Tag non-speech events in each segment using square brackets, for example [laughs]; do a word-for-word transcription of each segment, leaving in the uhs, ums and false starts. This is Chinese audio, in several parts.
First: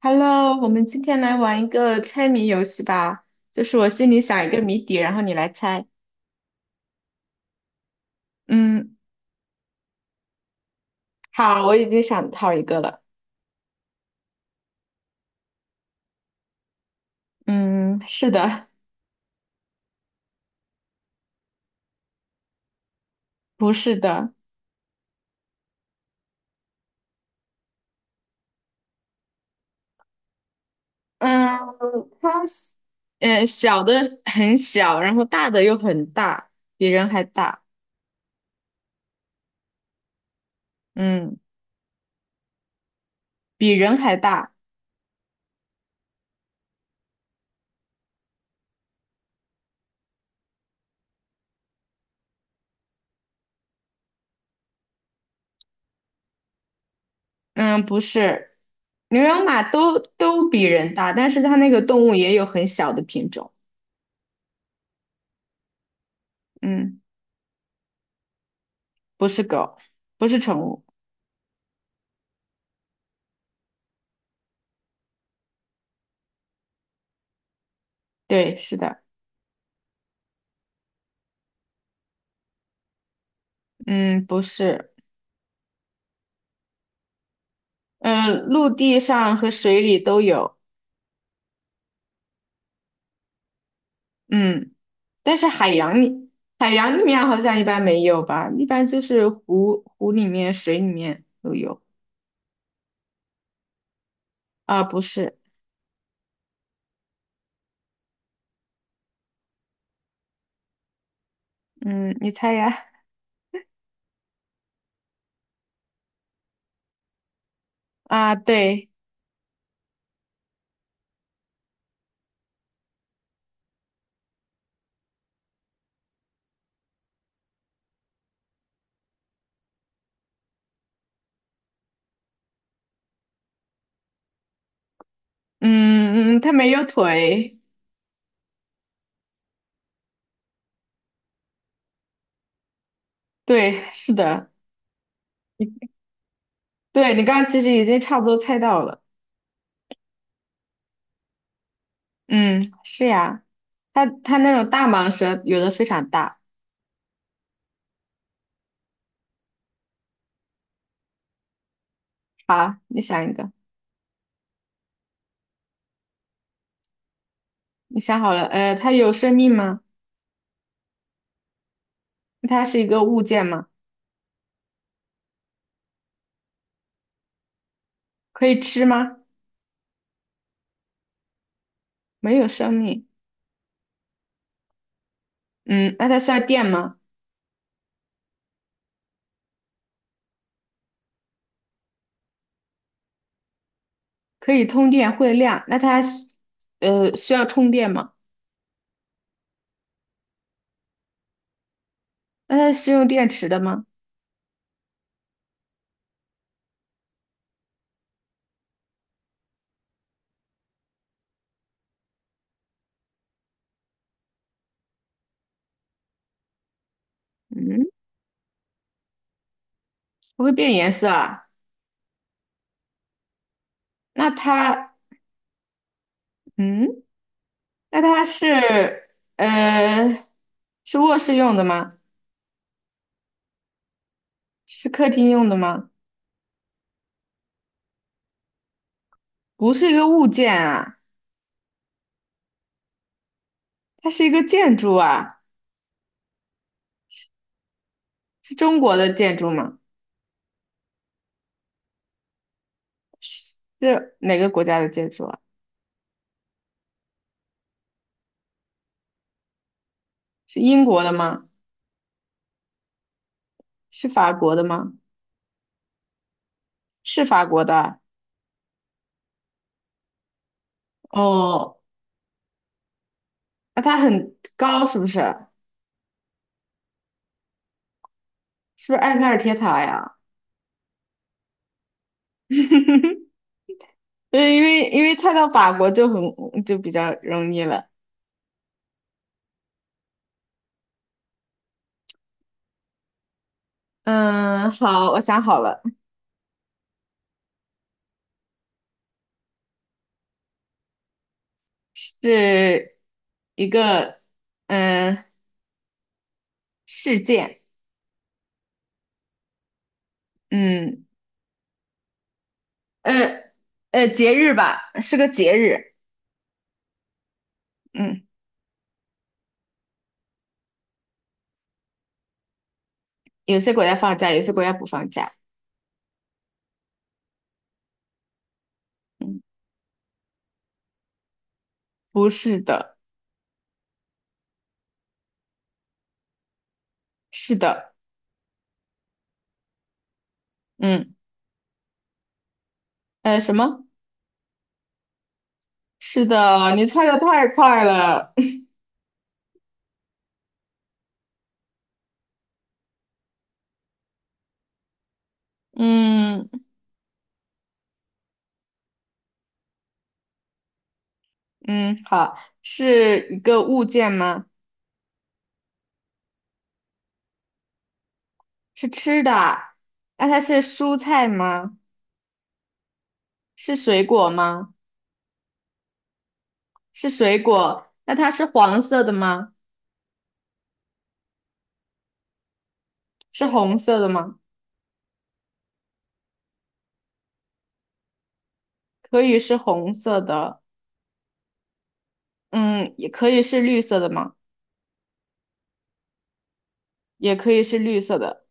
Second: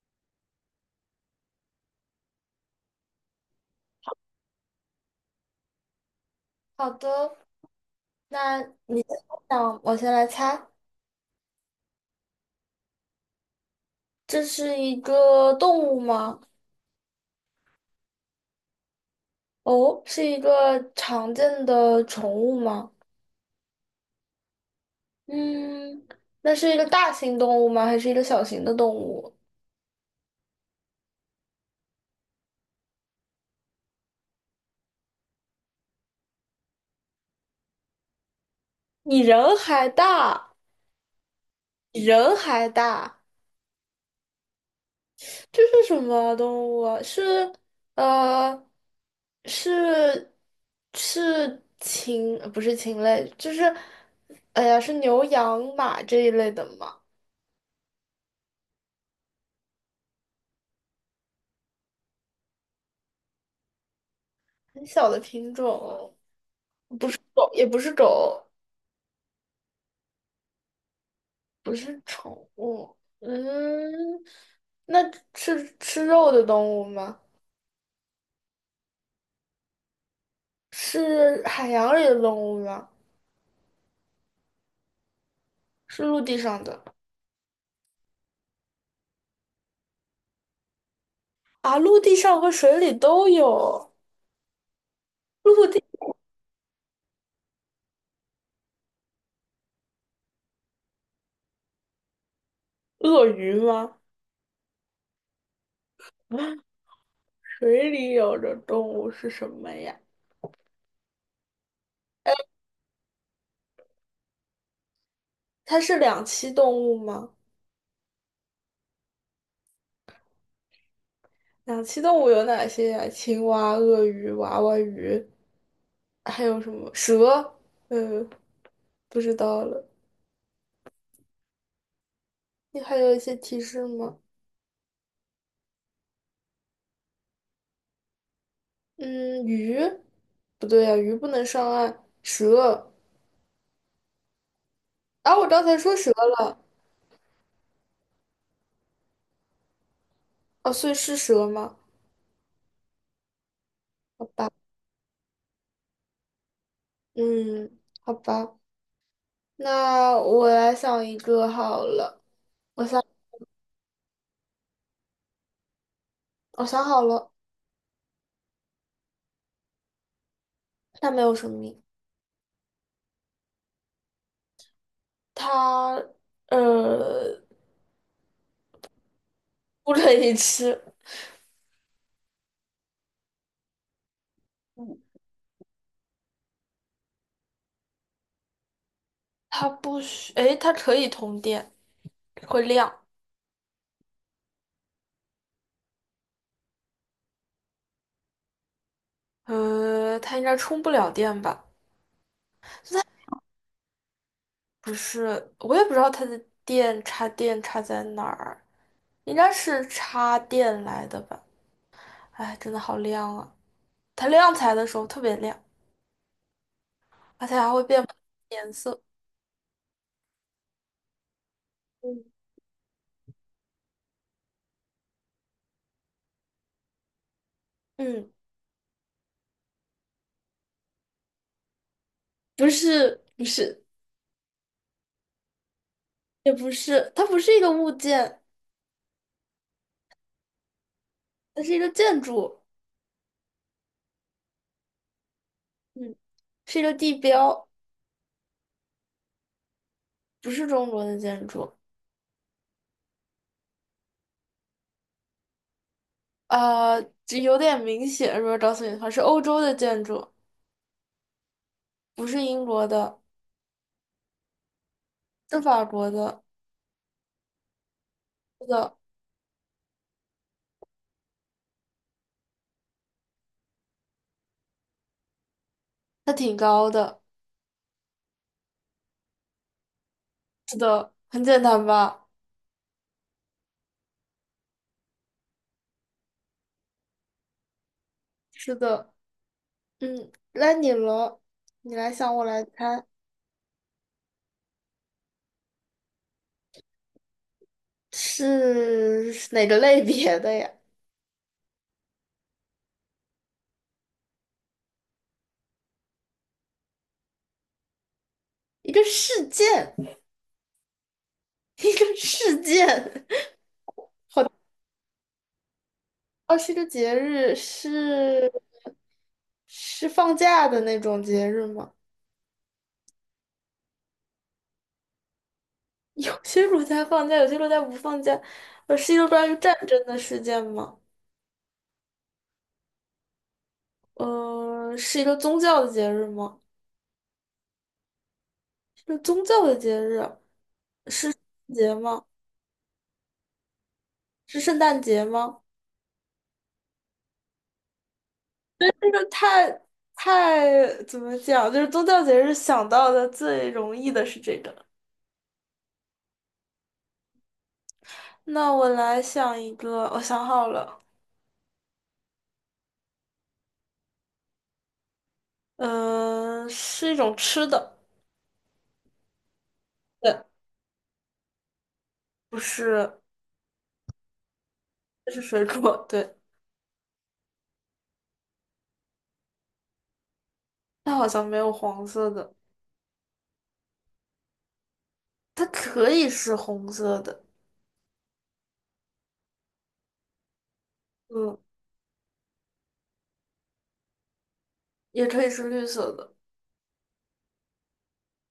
Hello，我们今天来玩一个猜谜游戏吧，就是我心里想一个谜底，然后你来猜。好的，那嗯，你先想，我先来猜，好，我已经想好一个了。这是一个动物吗？嗯，是的。哦，是一个常见的宠物吗？不是的。嗯，那是一个大型动物吗？还是一个小型的动物？嗯，它是，嗯，小的很小，然后大的又很大，比人还大。你人还大，嗯，比人还大，比人还大。这是什么动物啊？是呃，是是禽，呃不是禽类，就是，哎呀，是牛、羊、马这一类的吗？嗯，不是，牛羊马都都比人大，但是它那个动物也有很小的品种。很小的品种，嗯，狗也不是狗，不是狗，不是宠物。不是宠物。嗯，那是吃肉的动物吗？对，是的。是海洋里的动物吗？嗯，不是。是陆地上的？嗯，陆地上和水里都有。啊，陆地上和水里都有嗯，但是海洋里，海洋里面好像一般没有吧，一般就是湖湖里面、水里面都有。鳄鱼吗？啊，不是。[laughs] 啊，水里有的动物是什么呀？嗯，你猜呀？它是两栖动物吗？啊，对。两栖动物有哪些呀？青蛙、鳄鱼、娃娃鱼，还有什么蛇？嗯，不知道了。你还有一些提示吗？嗯嗯，它没有腿。嗯，鱼，不对呀、鱼不能上岸。蛇对，是的。啊，我刚才说蛇了，对，你刚刚其实已经差不多猜到了。哦，所以是蛇吗？嗯，是呀，它好它吧，那种大蟒蛇有的非常大。嗯，好吧，那我来想一个好了。好，我你想，想一个。我想好了，你想好了，呃，它有生命吗？它没有生命，它是一个物件吗？它呃可以吃吗？不可以吃，没有生命。嗯，那它需要电吗？它不需，诶，它可以通电，会亮。可以通电会亮。那它是呃需要充电吗？呃，它应该充不了电吧？那它是用电池的吗？不是，我也不知道它的电插电插在哪儿。应该是插电来的吧？哎，真的好亮啊！它亮起来的时候特别亮，而且还会嗯，变不同的颜色。不会变颜色啊。嗯，那它嗯，那它嗯，是呃是卧室用的吗？不是，不是，是客厅用的吗？也不是，它不是一个物件，不是一个物件啊，它是一个建筑，它是一个建筑啊。嗯，是一个地标，是中国的建筑吗？不是中国的建筑，是是哪个国家的建筑啊？呃，这有点明显，如果告诉你的话，是欧洲的建筑，是英国的吗？不是英国的，是法国的吗？是法国的，是法国的啊。是的，哦，那它很高是不是？它挺高的，是不是埃菲尔铁塔呀？是的，很简单吧？[laughs] 对，因为因为菜到法国就很就比较容易了。是的。嗯，那你了，你来想，我来猜，嗯，好，我想好了，是是哪个类别的呀？是一个嗯事件。一个事件，嗯 [laughs] 一个事呃件，呃节日吧，是个节日。哦，是个节日，嗯，是是放假的那种节日吗？有些国家放假，有些国家不放假。有些国家放假，有些国家不放假。呃，是一个嗯，关于战争的事件吗？不是的。呃，是一个宗教的节日吗？是的。是宗教的节日，嗯是节吗？呃什么？是圣诞节吗？是的，你猜的太快了。这个太太怎么讲？就是宗教节日想到的最容易的是这个。[laughs] 嗯。那我来想一个，我想好了，嗯，好，是一个物件吗？嗯、是一种吃的，是吃的啊。那它对，是蔬菜吗？不是，是水果吗？这是水果，对，是水果，那它是黄色的吗？它好像没有黄色的，是红色的吗？它可以是红色的，可以是红色的。嗯，嗯，也可以是绿色的吗？也可以是绿色的，也可以是绿色的。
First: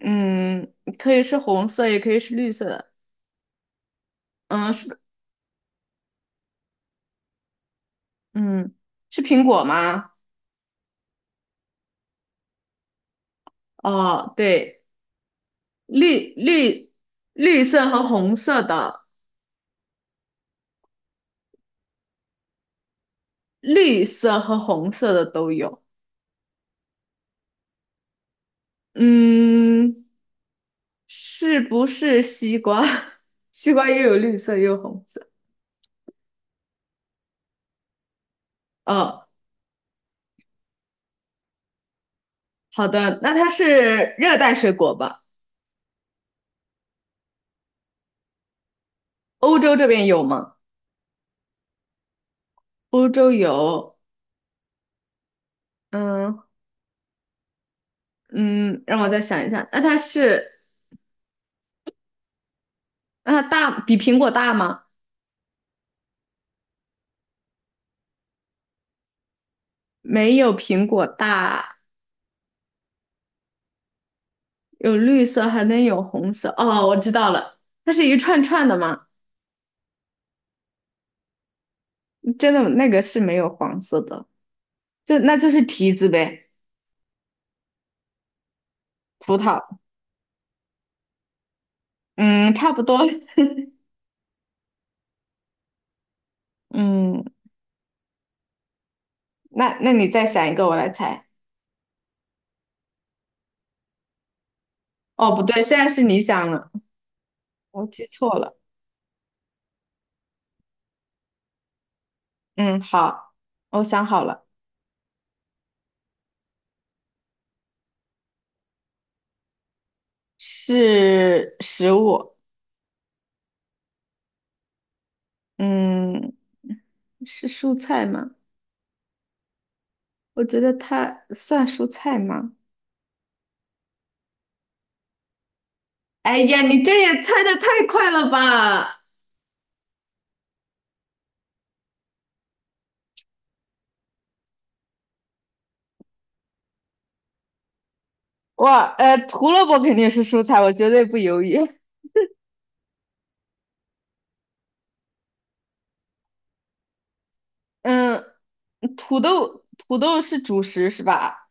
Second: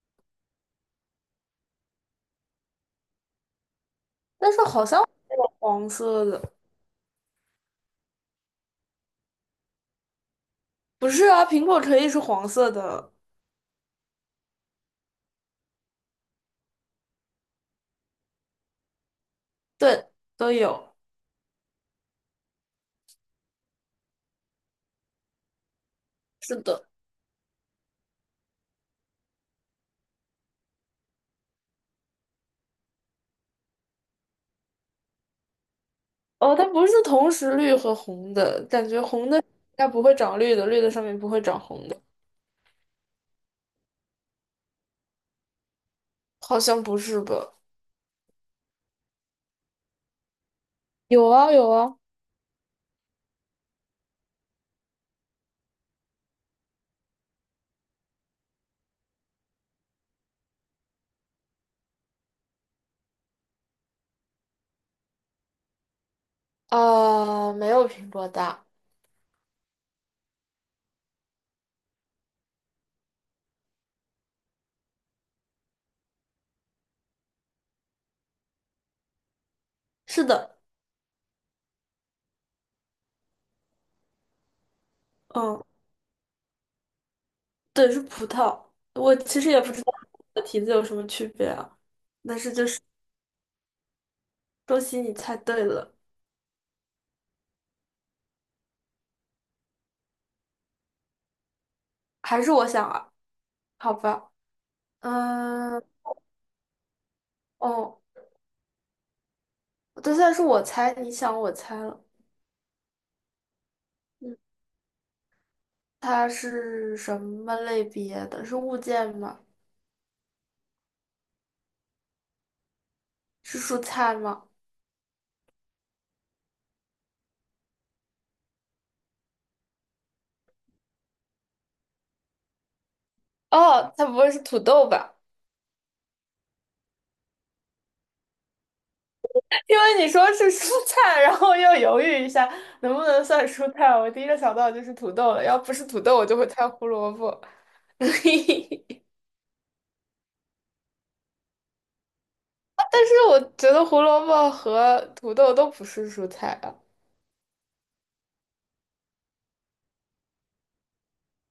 嗯，可以是红色，也可以是绿色的。但是嗯，好是。像没有黄色的，嗯，是苹果吗？不是啊，苹果可以是黄色的，哦，对，绿绿绿色和红色的。对，都有，绿色和红色的都有。是的。嗯，是不是西瓜？[laughs] 西瓜也有绿色，也有红色。哦，它不是同时绿和红的，感觉哦，红的应该不会长绿的，绿的上面不会长红的，好的，那它是热带水果吧？好像不是吧？欧洲这边有吗？有啊有啊，欧洲有。嗯。嗯，让我再想一下。那它是，那它大，比苹果大吗？啊、没有苹果大。没有苹果大，有绿色，还能有红色。哦，我知道了，它是一串串的吗？是的，真的，那个是没有黄色的，就那就嗯，是提子呗，对，是葡萄。我葡其实也萄。不知道的题字有什么区别啊，但是嗯，就差是不多。恭喜你猜对了，嗯，那那你再想一个，我来猜。还是我想啊，好吧，哦，不对，现嗯，在是你想了，我哦，记错了。对，算是我猜，你想我猜了，嗯，好，我想好嗯，了，它是什么类别的？是物件吗？是食物。是蔬菜吗？嗯，是蔬菜吗？我觉得它算蔬菜吗？哦，它不会是土豆吧？哎呀，你这也猜的太快了吧！[laughs] 因为你说是蔬菜，然后又犹豫一下能不能算蔬菜，我第一个想到就是土豆了。要不是土豆，我就会猜胡萝卜。[laughs] 但哇，呃，胡萝卜肯定是蔬菜，我绝对不犹豫。是我觉得胡萝卜和土豆都不是蔬菜啊。嗯，土豆，土豆是主食是吧？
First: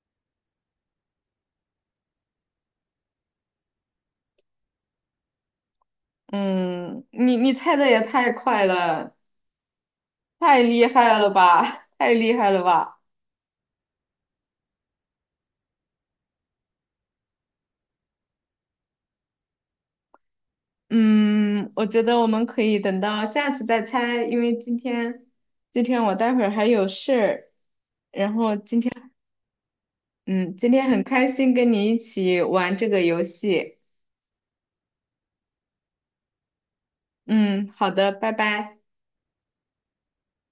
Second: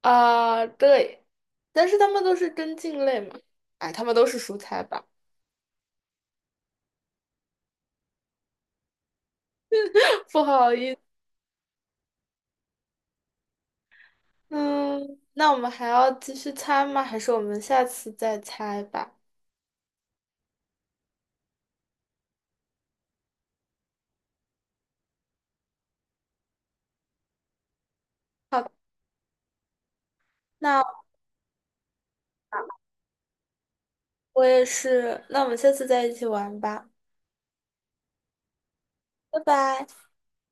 啊，对，但是它们都是根茎类嘛。哎，它们都是蔬菜吧？嗯，你你猜的也太快了，[laughs] 不太好厉意思，害了吧，太厉害了吧！嗯，那我们还要继续猜吗？还是我们下次再猜吧？嗯，我觉得我们可以等到下次再猜，因为今天今天我待会儿还有事儿，然后今天嗯，今天那很开心跟你一起玩这个游戏。我也是，那我们下次再一起玩吧。嗯，好的，拜拜。拜拜。